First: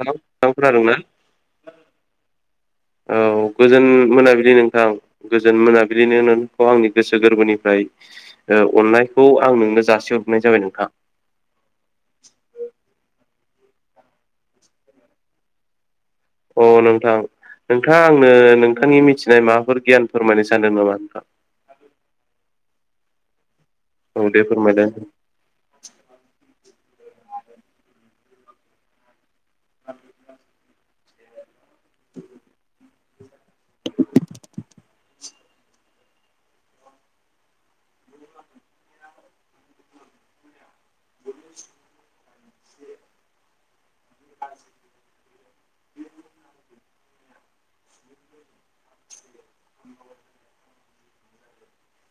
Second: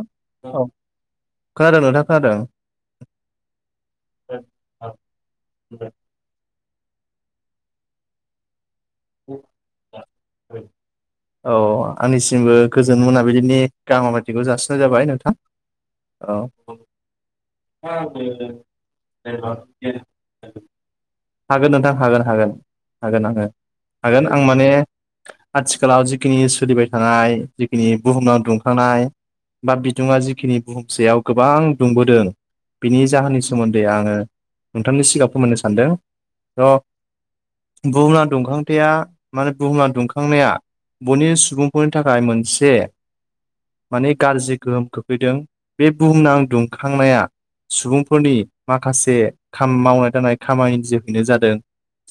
Hello औ नोंथां खोनादों ना खोनादों नोंथा खोनादों औ गोजोन मोनाबिलि नोंथां गोजोन मोनाबिलि नों खौ आंनि गोसो गोरबोनिफ्राय अननायखौ आं नोंनो जासिहरनाय जाबाय नोंथां औ आंनिसिमबो गोजोन मोनाबिलिनि गाहाम हामब्लाथिखौ जासिनाय जाबाय नोंथां औ अ नोंथां नोंथांङा आंनो नोंथांनि मिथिनाय माबाफोर गियान फोरमायनो सानदों नामा नोंथां हागोन नोंथां हागोन हागोन हागोन आङो हागोन औ दे आं माने फोरमायलाय आथिखालाव जिखिनि सोलिबाय थानाय जिखिनि बुहुमाव दुंखांनाय बा बिदुङा जिखिनि बुहुमनि सायाव गोबां दुंबोदों बिनि जाहोननि सोमोन्दै आङो नोंथांनि सिगां फोरमायनो सानदों र' बुहुमना दुंखांथाया माने बुहुमना दुंखांनाया बुहुमनि सुबुंफोरनि थाखाय मोनसे माने गाज्रि गोहोम खोखैदों बे बुहुमनां दुंखांनाया सुबुंफोरनि माखासे मावनाय दांनाय खामानि जोहैनो जादों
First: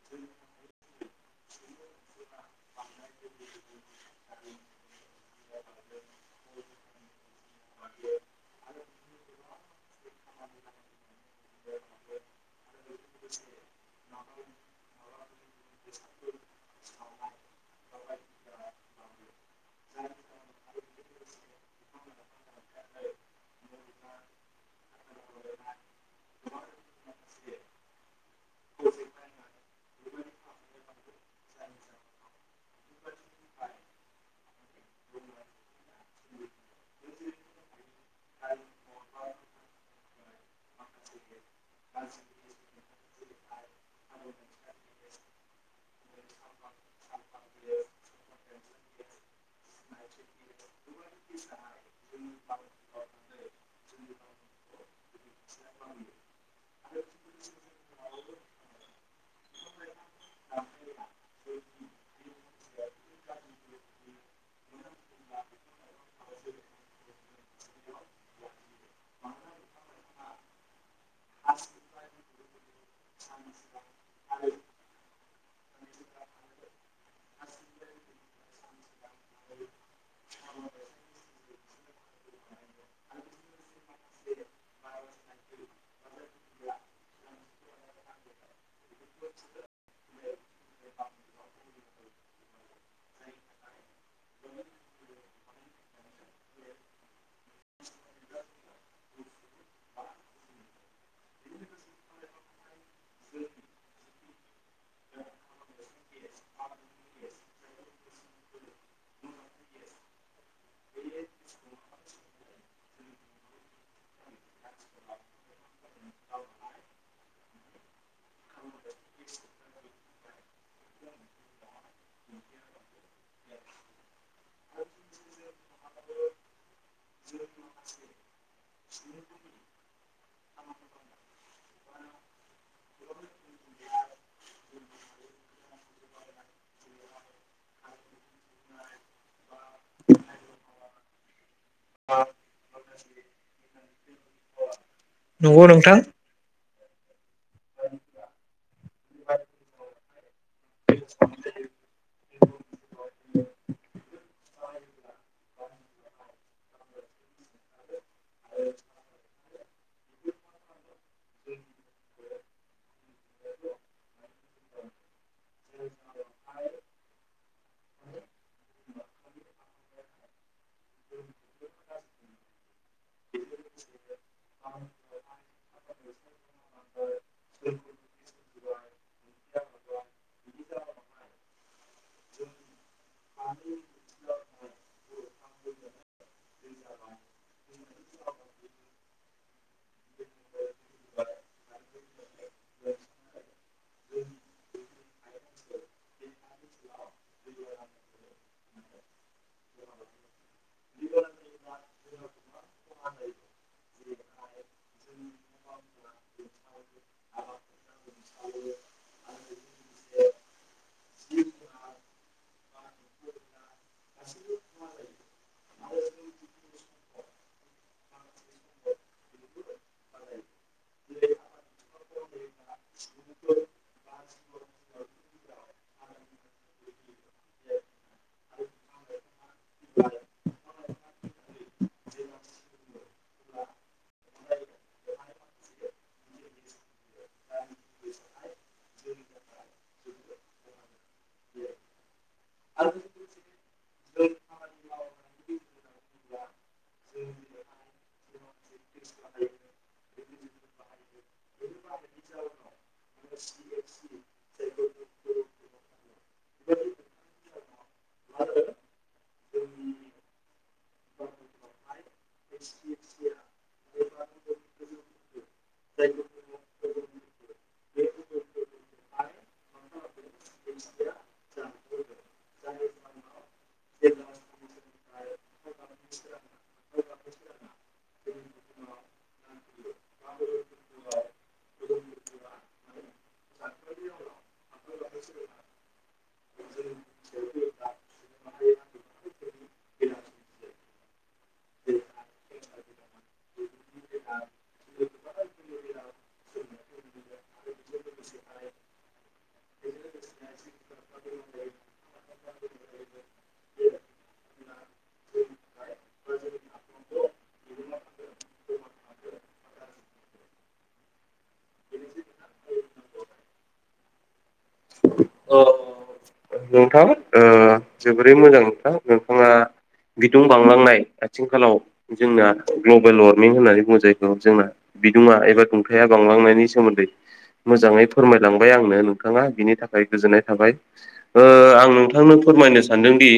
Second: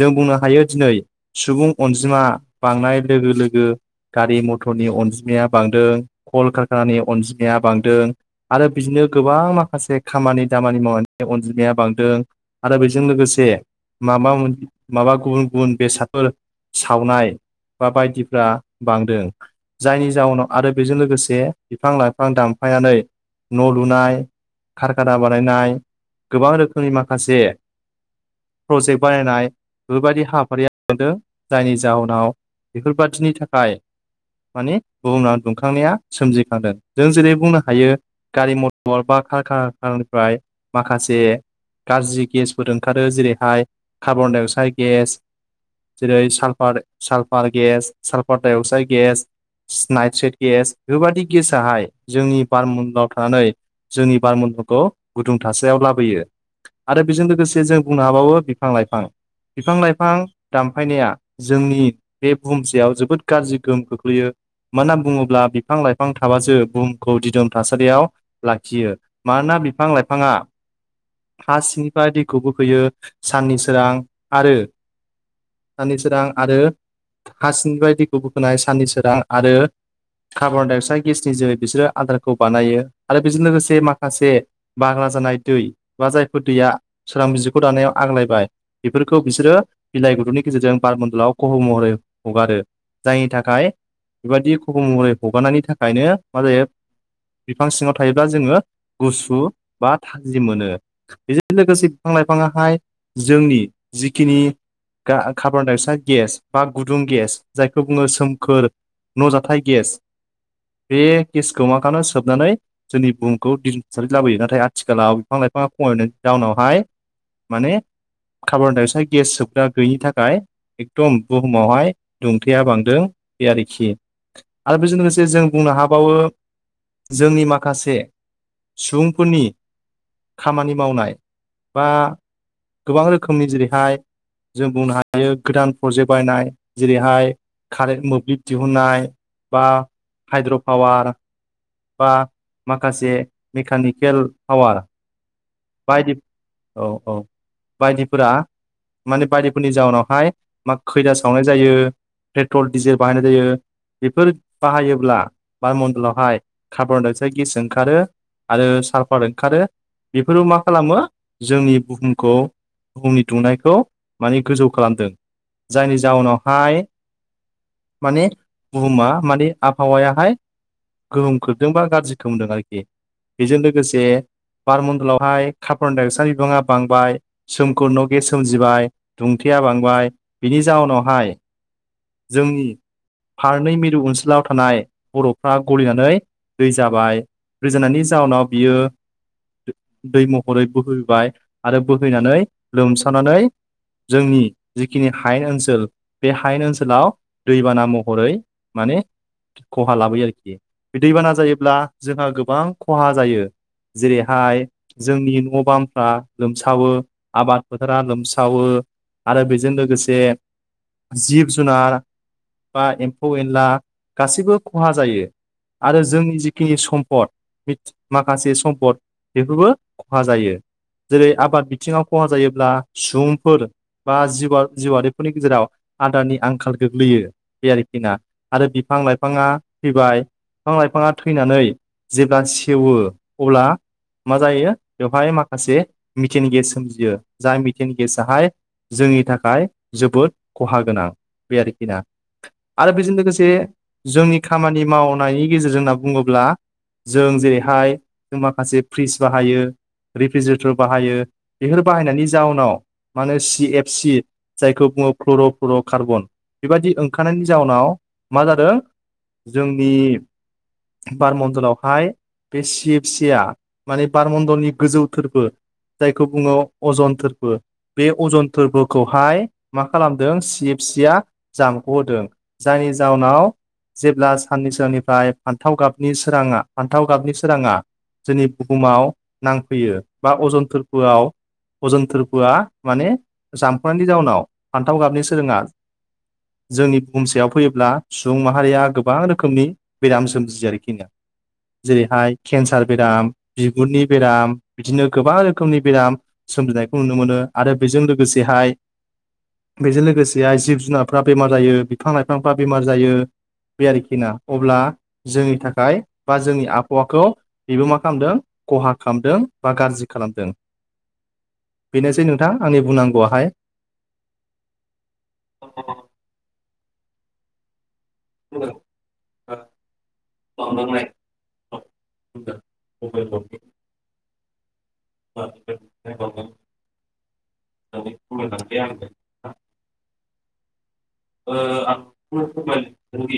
जों बुंनो हायो दिनै सुबुं अनजिमा बांनाय लोगो लोगो गारि मटरनि अनजिमाया बांदों कल कारखानानि अनजिमाया बांदों आरो बिदिनो गोबां माखासे खामानि दामानि मावनायनि अनजिमाया बांदों आरो बेजों लोगोसे माबा मोन माबा गुबुन गुबुन बेसादफोर सावनाय बा बायदिफ्रा बांदों जायनि जाउनाव आरो बेजों लोगोसे बिफां लाइफां दानफायनानै न' लुनाय खारखाना बानायनाय गोबां रोखोमनि माखासे प्रजेक्ट बानायनाय बेफोरबायदि हाबाफारिया मोनदों जायनि जाहोनाव बेफोरबादिनि थाखाय मानि बुहुमाव दुंखांनाया सोमजिखांदों जों जेरै बुंनो हायो गारि मटर बा कारकानानिफ्राय माखासे गाज्रि गेसफोर ओंखारो जेरैहाय कार्बनडाइ अक्साइद गेस जेरै sulphur sulphur gas sulphur dioxide gas nitrate gas बेफोरबादि गेसाहाय जोंनि बारमनडलाव थानानै जोंनि बारमन्दलखौ गुदुं थासारियाव लाबोयो आरो बेजों लोगोसे जों बुंनो हाबावो बिफां लाइफां बिफां लाइफां दानफायनाया जोंनि बे बुहुमसेयाव जोबोद गाज्रि गोहोम खोख्लैयो मानो होनना बुङोब्ला बिफां लाइफां थाबासो बुहुमखौ दिदोम थासारियाव लाखियो मानोना बिफां लाइफाङा हा सिंनिफ्राय दैखौ बोखोयो साननि सोरां आरो साननि सोरां आरो हासिंनिफ्राय दैखौ बोखोनाय साननि सोरां आरो कार्बनडाइ अक्साइड गेसनि जोहै बिसोरो आदारखौ बानायो आरो बेजों लोगोसे माखासे बाग्ला जानाय दै बा जायफोर दैया सोरां बिजिखौ दानायाव आग्लायबाय बेफोरखौ बिसोरो बिलाइ गुदुंनि गेजेरजों बारमन्दलाव खह' महरै हगारो जायनि थाखाय बेबायदि खफ' महरै हगारनायनि थाखायनो मा जायो बिफां सिङाव थायोबा जोङो गुसु बा थाजिम मोनो। बेजों लोगोसे बिफां लाइफाङाहाय जोंनि जिखिनि गा कार्बन डाइ अक्साइड गेस बा गुदुं गेस जायखौ बुङो सोमखोर न' जाथाइ गेस बे गेसखौ मा खालामनो सोबनानै जोंनि बुहुमखौ दिदोम लाबोयो नाथाय आ आथिखालाव बिफां लाइफाङा खमायनायनि जाउनावहाय माने कार्बनडाइ अक्साइद गेस सोबग्रा गैयिनि थाखाय एकदम बुहुमावहाय दुंथाया बांदों बे आरोखि आरो बेजों लोगोसे जों बुंनो हाबावो जोंनि माखासे सुबुंफोरनि खामानि मावनाय बा गोबां रोखोमनि जेरैहाय जों बुंनो हायो गोदान प्रजेक्ट बायनाय जेरैहाय कारेन्ट मोब्लिब दिहुननाय बा हाइद्र' पावार बा माखासे मेकानिकेल पावार नंगौ नोंथां बायदि औ औ बायदिफोरा माने बायदिफोरनि जाउनावहाय मा खैला सावनाय जायो। पेट्रल डिजेल बाहायनाय जायो बेफोर बाहायोब्ला बामन्दलावहाय कारबन दाय गेस ओंखारो आरो सालफार ओंखारो बेफोरबो मा खालामो जोंनि बुहुमखौ बुहुमनि दुंनायखौ माने गोजौ खालामदों जायनि जाउनावहाय माने बुहुमा माने आबहावायाहाय गोहोम खोबदोंबा गाज्रि खोमदों आरोखि बेजों लोगोसे बारमन्दलावहाय कपन दस बिबाङा बांबाय सोमख न' गेस सोम सोमजिबाय दुंथाया बांबाय बिनि जाउनावहाय जोंनि फारनै मिरु ओनसोलाव थानाय बर'फ्रा गलिनानै दै जाब हाय रज'नायनि जाउनाव बियो दै महरै बोहैबाय आरो बोहैनानै लोमसावनानै जोंनि जिखिनि हायेन ओनसोल बे हायेन ओनसोलाव दैबाना महरै माने खहा लाबोयो आरोखि बे दैबाना जायोब्ला जोंहा गोबां खहा जायो जेरैहाय जोंनि न' बांफ्रा लोमसावो आबाद फोथारा लोमसावो आरो बेजों लोगोसे जिब जुनार बा एम्फौ एनला गासैबो खहा जायो। आरो जोंनि जि जिखिनि सम्पद माखासे सम्पद बेफोरबो खहा जायो जेरै आबाद बिथिङाव खहा जायोब्ला सुबुंफोर बा जिउ जिउआरिफोरनि गेजेराव आदारनि आंखाल गोग्लैयो बे आरोखि ना आरो बिफां लाइफाङा थैबाय बिफां लाइफाङा थैनानै जेब्ला सेवो अब्ला मा जायो बेवहाय माखासे मिथेन गेस सोमजियो जाय मिथेन गेसाहाय जोंनि थाखाय जोबोद खहा गोनां बे आरोखिना आरो बेजों लोगोसे जोंनि खामानि मावनायनि गेजेरजों होनना बुङोब्ला जों जेरैहाय जों माखासे फ्रिज बाहायो रिफ्रिजिरेटर बाहायो बेफोर बाहायनायनि जााहनाव मा होनो सि एफ सि जायखौ बुङो क्लर' फ्लर' कार्बन बेबायदि ओंखारनायनि जाउनाव मा जादों जोंनि बारमणडलावहाय बे सिब सिया माने बारमण्डलनि गोजौ थोरफो जायखौ बुङो अजन थोरफो बे अजन थोरफोखौहाय मा खालामदों सिब सिया जामख' होदों जायनि जाउनाव जेब्ला साननि सोरांनिफ्राय फान्थाव गाबनि सोराङा फान्थाव गाबनि सोराङा जोंनि बुहुमाव नांफैयो बा अजन थोरफोआव अजन थोरफोआ माने जामख'नायनि जाउनाव फान्थाव गाबनि सोराङा जोंनि भुमसेयाव फैयोब्ला सुबुं माहारिया गोबां रोखोमनि बेराम सोमजियो आरोखि। जेरैहाय केन्सार बेराम बिगुरनि बेराम बिदिनो गोबां रोखोमनि बेराम सोमजिनायखौ नुनो मोनो आरो बेजों लोगोसेहाय [inaudible] बेजों लोगोसेाय जिब जुनारफ्रा बेमार जायो बिफां लाइफांफ्रा बेमार जायो। बे आरोखि ना अब्ला जोंनि थाखाय बा जोंनि आबहावाखौ बेबो मा खालामदों खहा खालामदों बा गाज्रि खालामदों। बेनोसै नोंथां आंनि बुंनांगौआहाय औ नोंथां ओ जोबोरै मोजां नोंथां नोंथाङा बिदुं बांलांनाय आथिंखालाव जोंना ग्लबेल वारमिं होननानै बुङो जायखौ जोंना बिदङा एबा दुंथाया बांलांनायनि सोमोन्दै मोजाङै फोरमायलांबाय आंनो नोंथाङा। बिनि थाखाय गोजोननाय थाबाय आं नोंथांनो फोरमायनो सानदोंदि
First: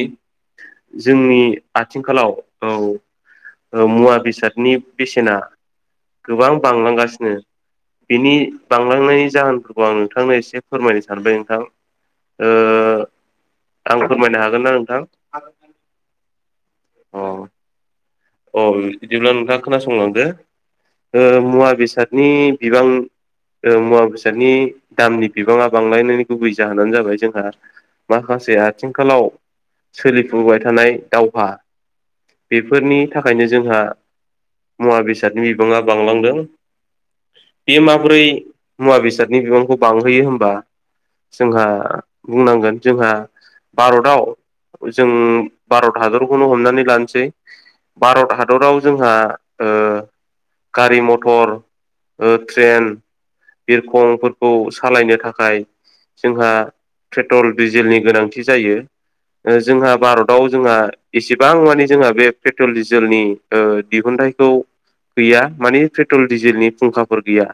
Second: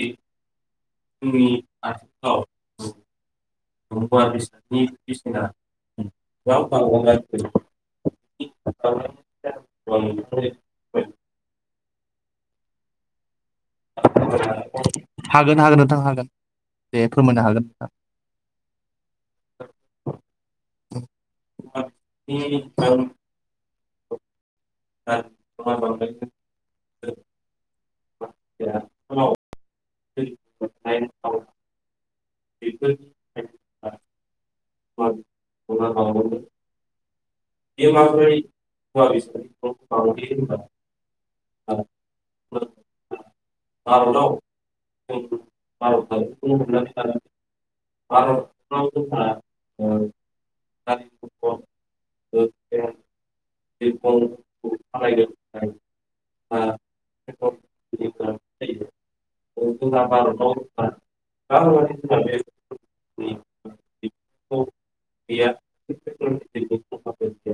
जोंनि आथिंखालाव औ मुवा बेसादनि बेसेना गोबां बांलांगासिनो। बिनि बांलांनायनि जाहोनफोरखौ आं नोंथांनो एसे फोरमायनो सानबाय नोंथां ओ आं फोरमायनो हागोन ना नोंथां हागोन हागोन नोंथां हागोन दे अ फोरमायनो हागोन नोंथां। अ बिदिब्ला नोंथाङा खोनासंलांदो। मुवा नोंथां। बेसादनि बिबां मुवा बेसादनि दामनि बिबाङा बांलायनायनि गुबै जाहोनानो जाबाय जोंहा माखासे आथिंखालाव सोलिफुबाय थानाय दावहा बेफोरनि थाखायनो जोंहा मुवा बेसादनि बिबाङा बांलांदों। बेयो माबोरै मुवा बेसादनि बिबांखौ बांहोयो होनबा जोंहा बुंनांगोन जोंहा भारतआव भारताव जों भारत हादरखौनो हमनानै लानोसै। भारत हादराव जोंहा ओ गारि मथर ओ ट्रेन बिरखं बिरखंफोरखौ सालायनो थाखाय जोंहा पेट्रल डिजेलनि पेट्रलनि गोनांथि जायो। जोंहा भारताव जोंहा एसेबां माने जोंहा बे पेट्रल डिजेलनि ओ दिहुनथाइनि गैया गैया मानिे पेट्रल दिडिजेलनि फुंखाफोर गैया।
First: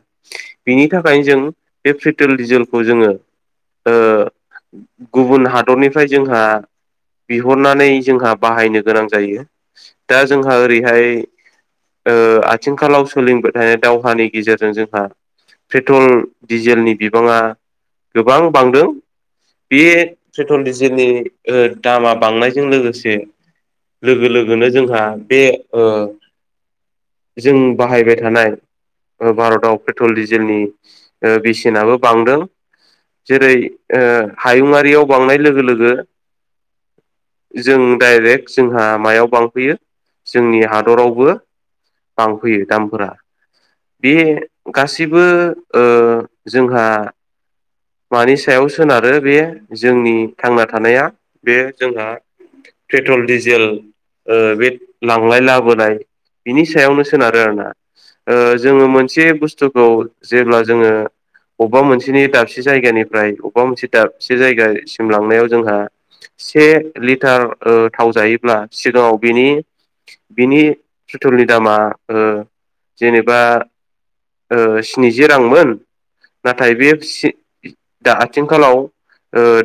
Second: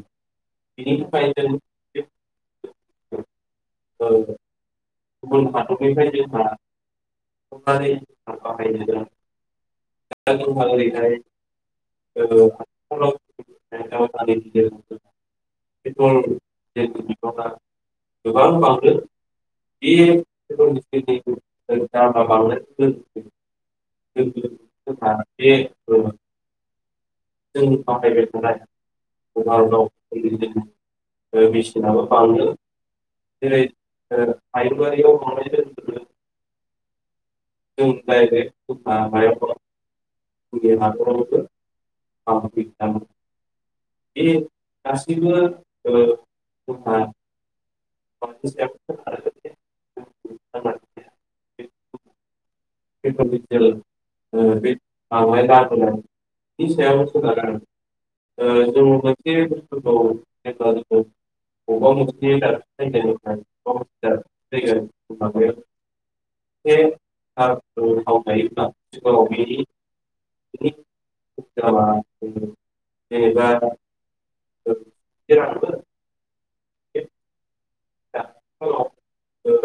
बिनि थाखायनो जों बे पेट्रल डिजेलखौ जोङो ओ औ गुबुन हादरनिफ्राय जोंहा बिहरनानै जोंहा बाहायनो गोनां जायो दा जोंहा ओरैहाय ओ आथिंखालाव सोलिोंबाय थानाय दावहानि गेजेरजों पेट्रल जोंहा पेट्रल जोंनि डिजेलनि बिबाङा गोबां बांदों बे पेट्रल डिजेलनि दामा बांनायजों लोगोसे लोगो लोगो लोगो जोंहा बे जों बाहायबाय थानाय भारताव पेट्रल डिजेलनि बेसेनाबो बांदों। जेरै ओ हायुङारियाव बांनाय लोगो लोगो जों डाइरेक्ट जोंहा मायाव बांफैयो जोंनि हादरावबो बांफैयो बांबोयो। दामफोरा। बे गासैबो ओ जोंहा मानि सायाव सोनारो बे जोंनि थांना थानाया बे जोंहा पेट्रल डिजेल बे लांलाय बांनाय लाबोनाय लाबोनायनि बिनि सायावनो सायाव सोनारो सोनारनानै आरोना। जोङो मोनसे बुस्थुखौ जेब्ला जोङो अबेबा मोनसेनि दाबसे जायगानिफ्राय बबेबा मोनसे दाबसे जायगासिम लांनायाव जोंहा से मोनसे लिटार थाव ओ थाव जायोब्ला थायोब्ला सिगाङाव बिनि बेनि बिनि बेनि पेट्रलनि दामा जेनेबा ओ स्निजि से रांमोन रांबो नाथाय बे स्नि दा आथिंखालाव उनाव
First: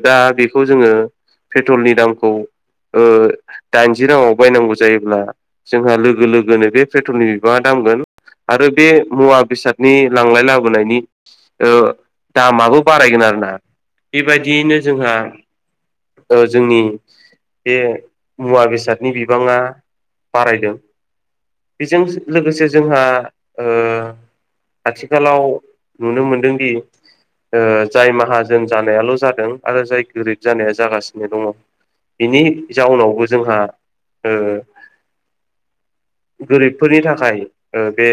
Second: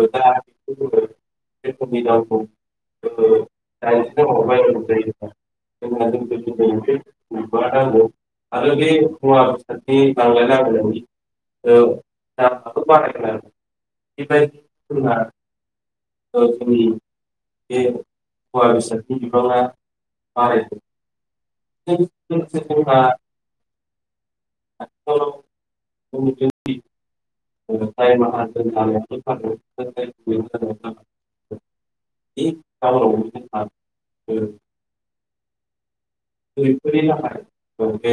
दा बेखौ जोङो पेट्रलनि दामखौ ओ दाइनजि राङाव बायनांगौ जायोब्ला जोंहा लोगो जोंबो लोगोनो बे पेट्रलनि दिनै बिबाङा बा दामगोन। नांगौ आरो बे मुवा बेसादनि लांलाय लाबोनायनि ओ दामाबो बारायगोन आरोोना बेबायदियैनो जोंहा ओ जोंनि बे मुवा बेसादनि बिबाङा बारायदों बेजों लोगोसे जोंहा ओ आथिखालाव नुनो मोनदोंदि जाय माहाजोन जानायाल' जानायखौ फानो जादों बे आरो जाय गोरिब जाउनावबो जानाया जागासिनो दङ बिनि जाउनावबो जोंहा ओ गोरिबफोरनि थाखाय ओ बे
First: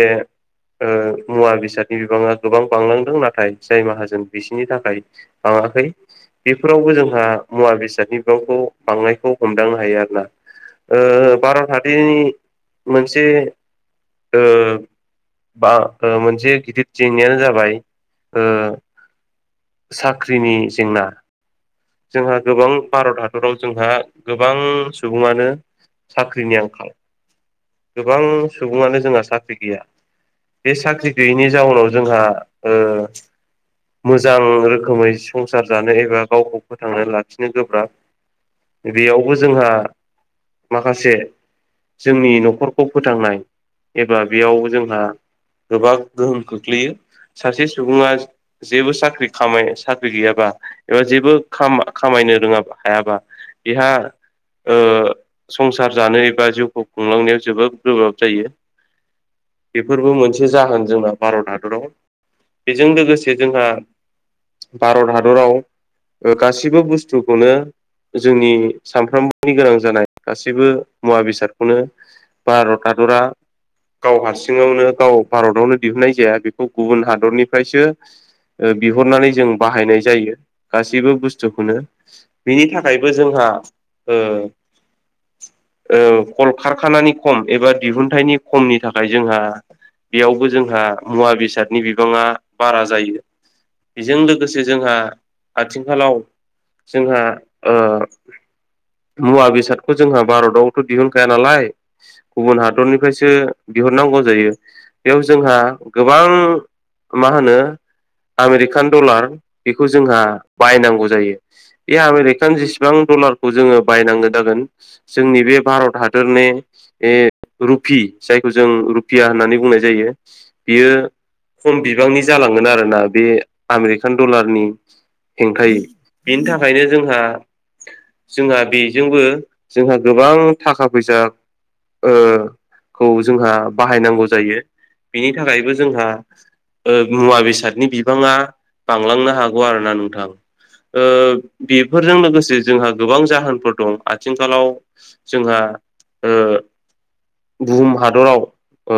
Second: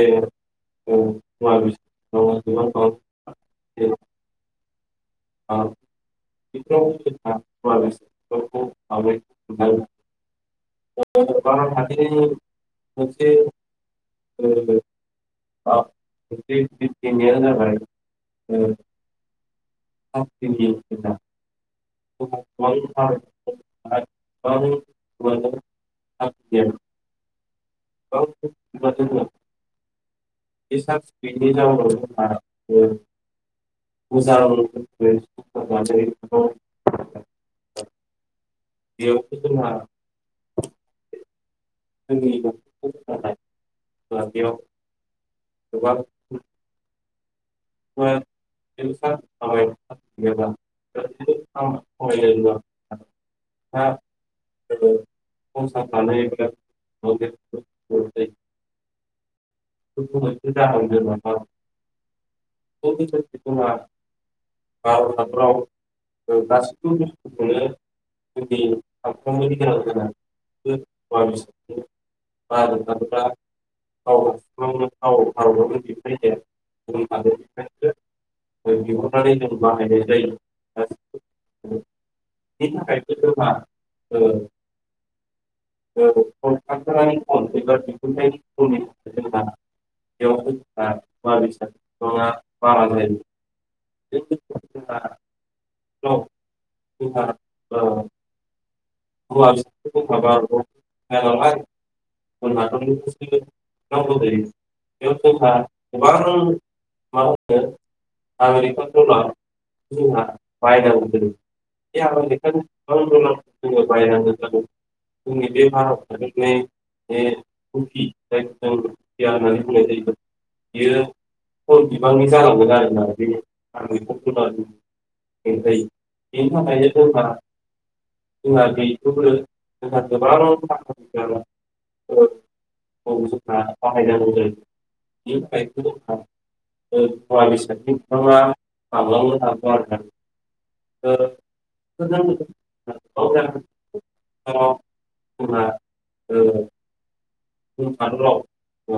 ओ मुवा बेसाद गोबां बेसादनि बेफोराव बिबाङा गोबां बांलांदों नाथाय जाय माहाजोन बिसिनि थाखाय बाङाखै बेफोरावबो जोंहा मुवा बेसादनि बिबांखौ बांनायखौ हमदांनो हायो आरो ब्ला‌ ओ भारत हादरनि मोनसे ओ बा ओ मोनसे गिदिर जेंनायानो जाबाय ओ साख्रिनि जेंना जोंहा गोबां भारत हादराव जोंहा गोबां बेयावबो सुबङानो साख्रिनि आंखाल गोबां सुबुङानो जोंहा साख्रि गैया बे साख्रि गैयैनि जाउनाव जोंहा ओ मोजां रोखोमै संसार जानो एबा गावखौ फोथांना लाखिनो गोब्राब बेयावबो जोंहा जोंनि माखासे जोंनि न'खरखौ फोथांनाय एबा बेयाव जोंहा गोबां गोहोम खोख्लैयो सासे सुबुङा जेबो साख्रि खाम साख्रि फोथांनाय गैयाबा एबा ओ जेबो खामा खामायनो रोङा हायाबा बेहा ओ संसार जानाय बा एबा जिउखौ बेयाव खुंलांनायाव जोबोद गोब्राब जायो। बेफोरबो मोनसे जाहोन जोंना भारत हादराव बेजों लोगोसे जोंहा गोबां भारत हादराव गासिबो बुस्थुखौनो जोंनि सामफ्रोमबो नि गोनां जानाय गासैबो मुवा बेसादखौनो भारत हादरा गाव हारसिङावनो गाव भारतावनो दिहुननाय जाया बेखौ गुबुन हादरनि सो ओ बिहरनानै जों बाहायनाय जायो गासैबो बुस्थुखौनो बेनि बिनि थाखायबो जोंहा ओ ओ कल खारखानानि खम एबा दिहुनथाइनि खमनि थाखाय जोंहा बेयावबो जोंहा मुवा बेसादनि बिबाङा बारा जायो। बेजों लोगोसे जोंहा आथिंखालाव आथिखालाव जोंहा ओ मुवा बेसादखौ जोंहा भारतआवथ' दिहुनखाया नालाय गुबुन हादरनिफ्रायसो बिहरनांगौ जायो बेयाव जोंहा गोबां मा होनो आमेरिकान डलार बेखौ जोंहा बायनांगौ जायो। बे आमेरिकान जेसेबां डलारखौ जोङो बायनांगौ जागोन जोंनि बे भारत हादोरनि ए रुफि जायखौ जों रुफिया होननानै बुंनाय जायो बियो खम बिबांनि जालांगोन आरोना बे आमेरिकान डलारनि हेंथायै बिनि थाखायनो जोंहा जोंहा बेजोंबो जोंहा गोबां थाखा फैसा खौ जोंहा बाहायनांगौ जायो बिनि बेनि थाखायबो थाखायनो जोंहा मुवा बेसादनि बिबाङा बांलांनो हागौ आरो ना नोंथां ओ बेफोरजों लोगोसे जोंहा गोबां जाहोनफोर दं आथिंखालाव जोंहा जों बुहुम भारत हादराव ओ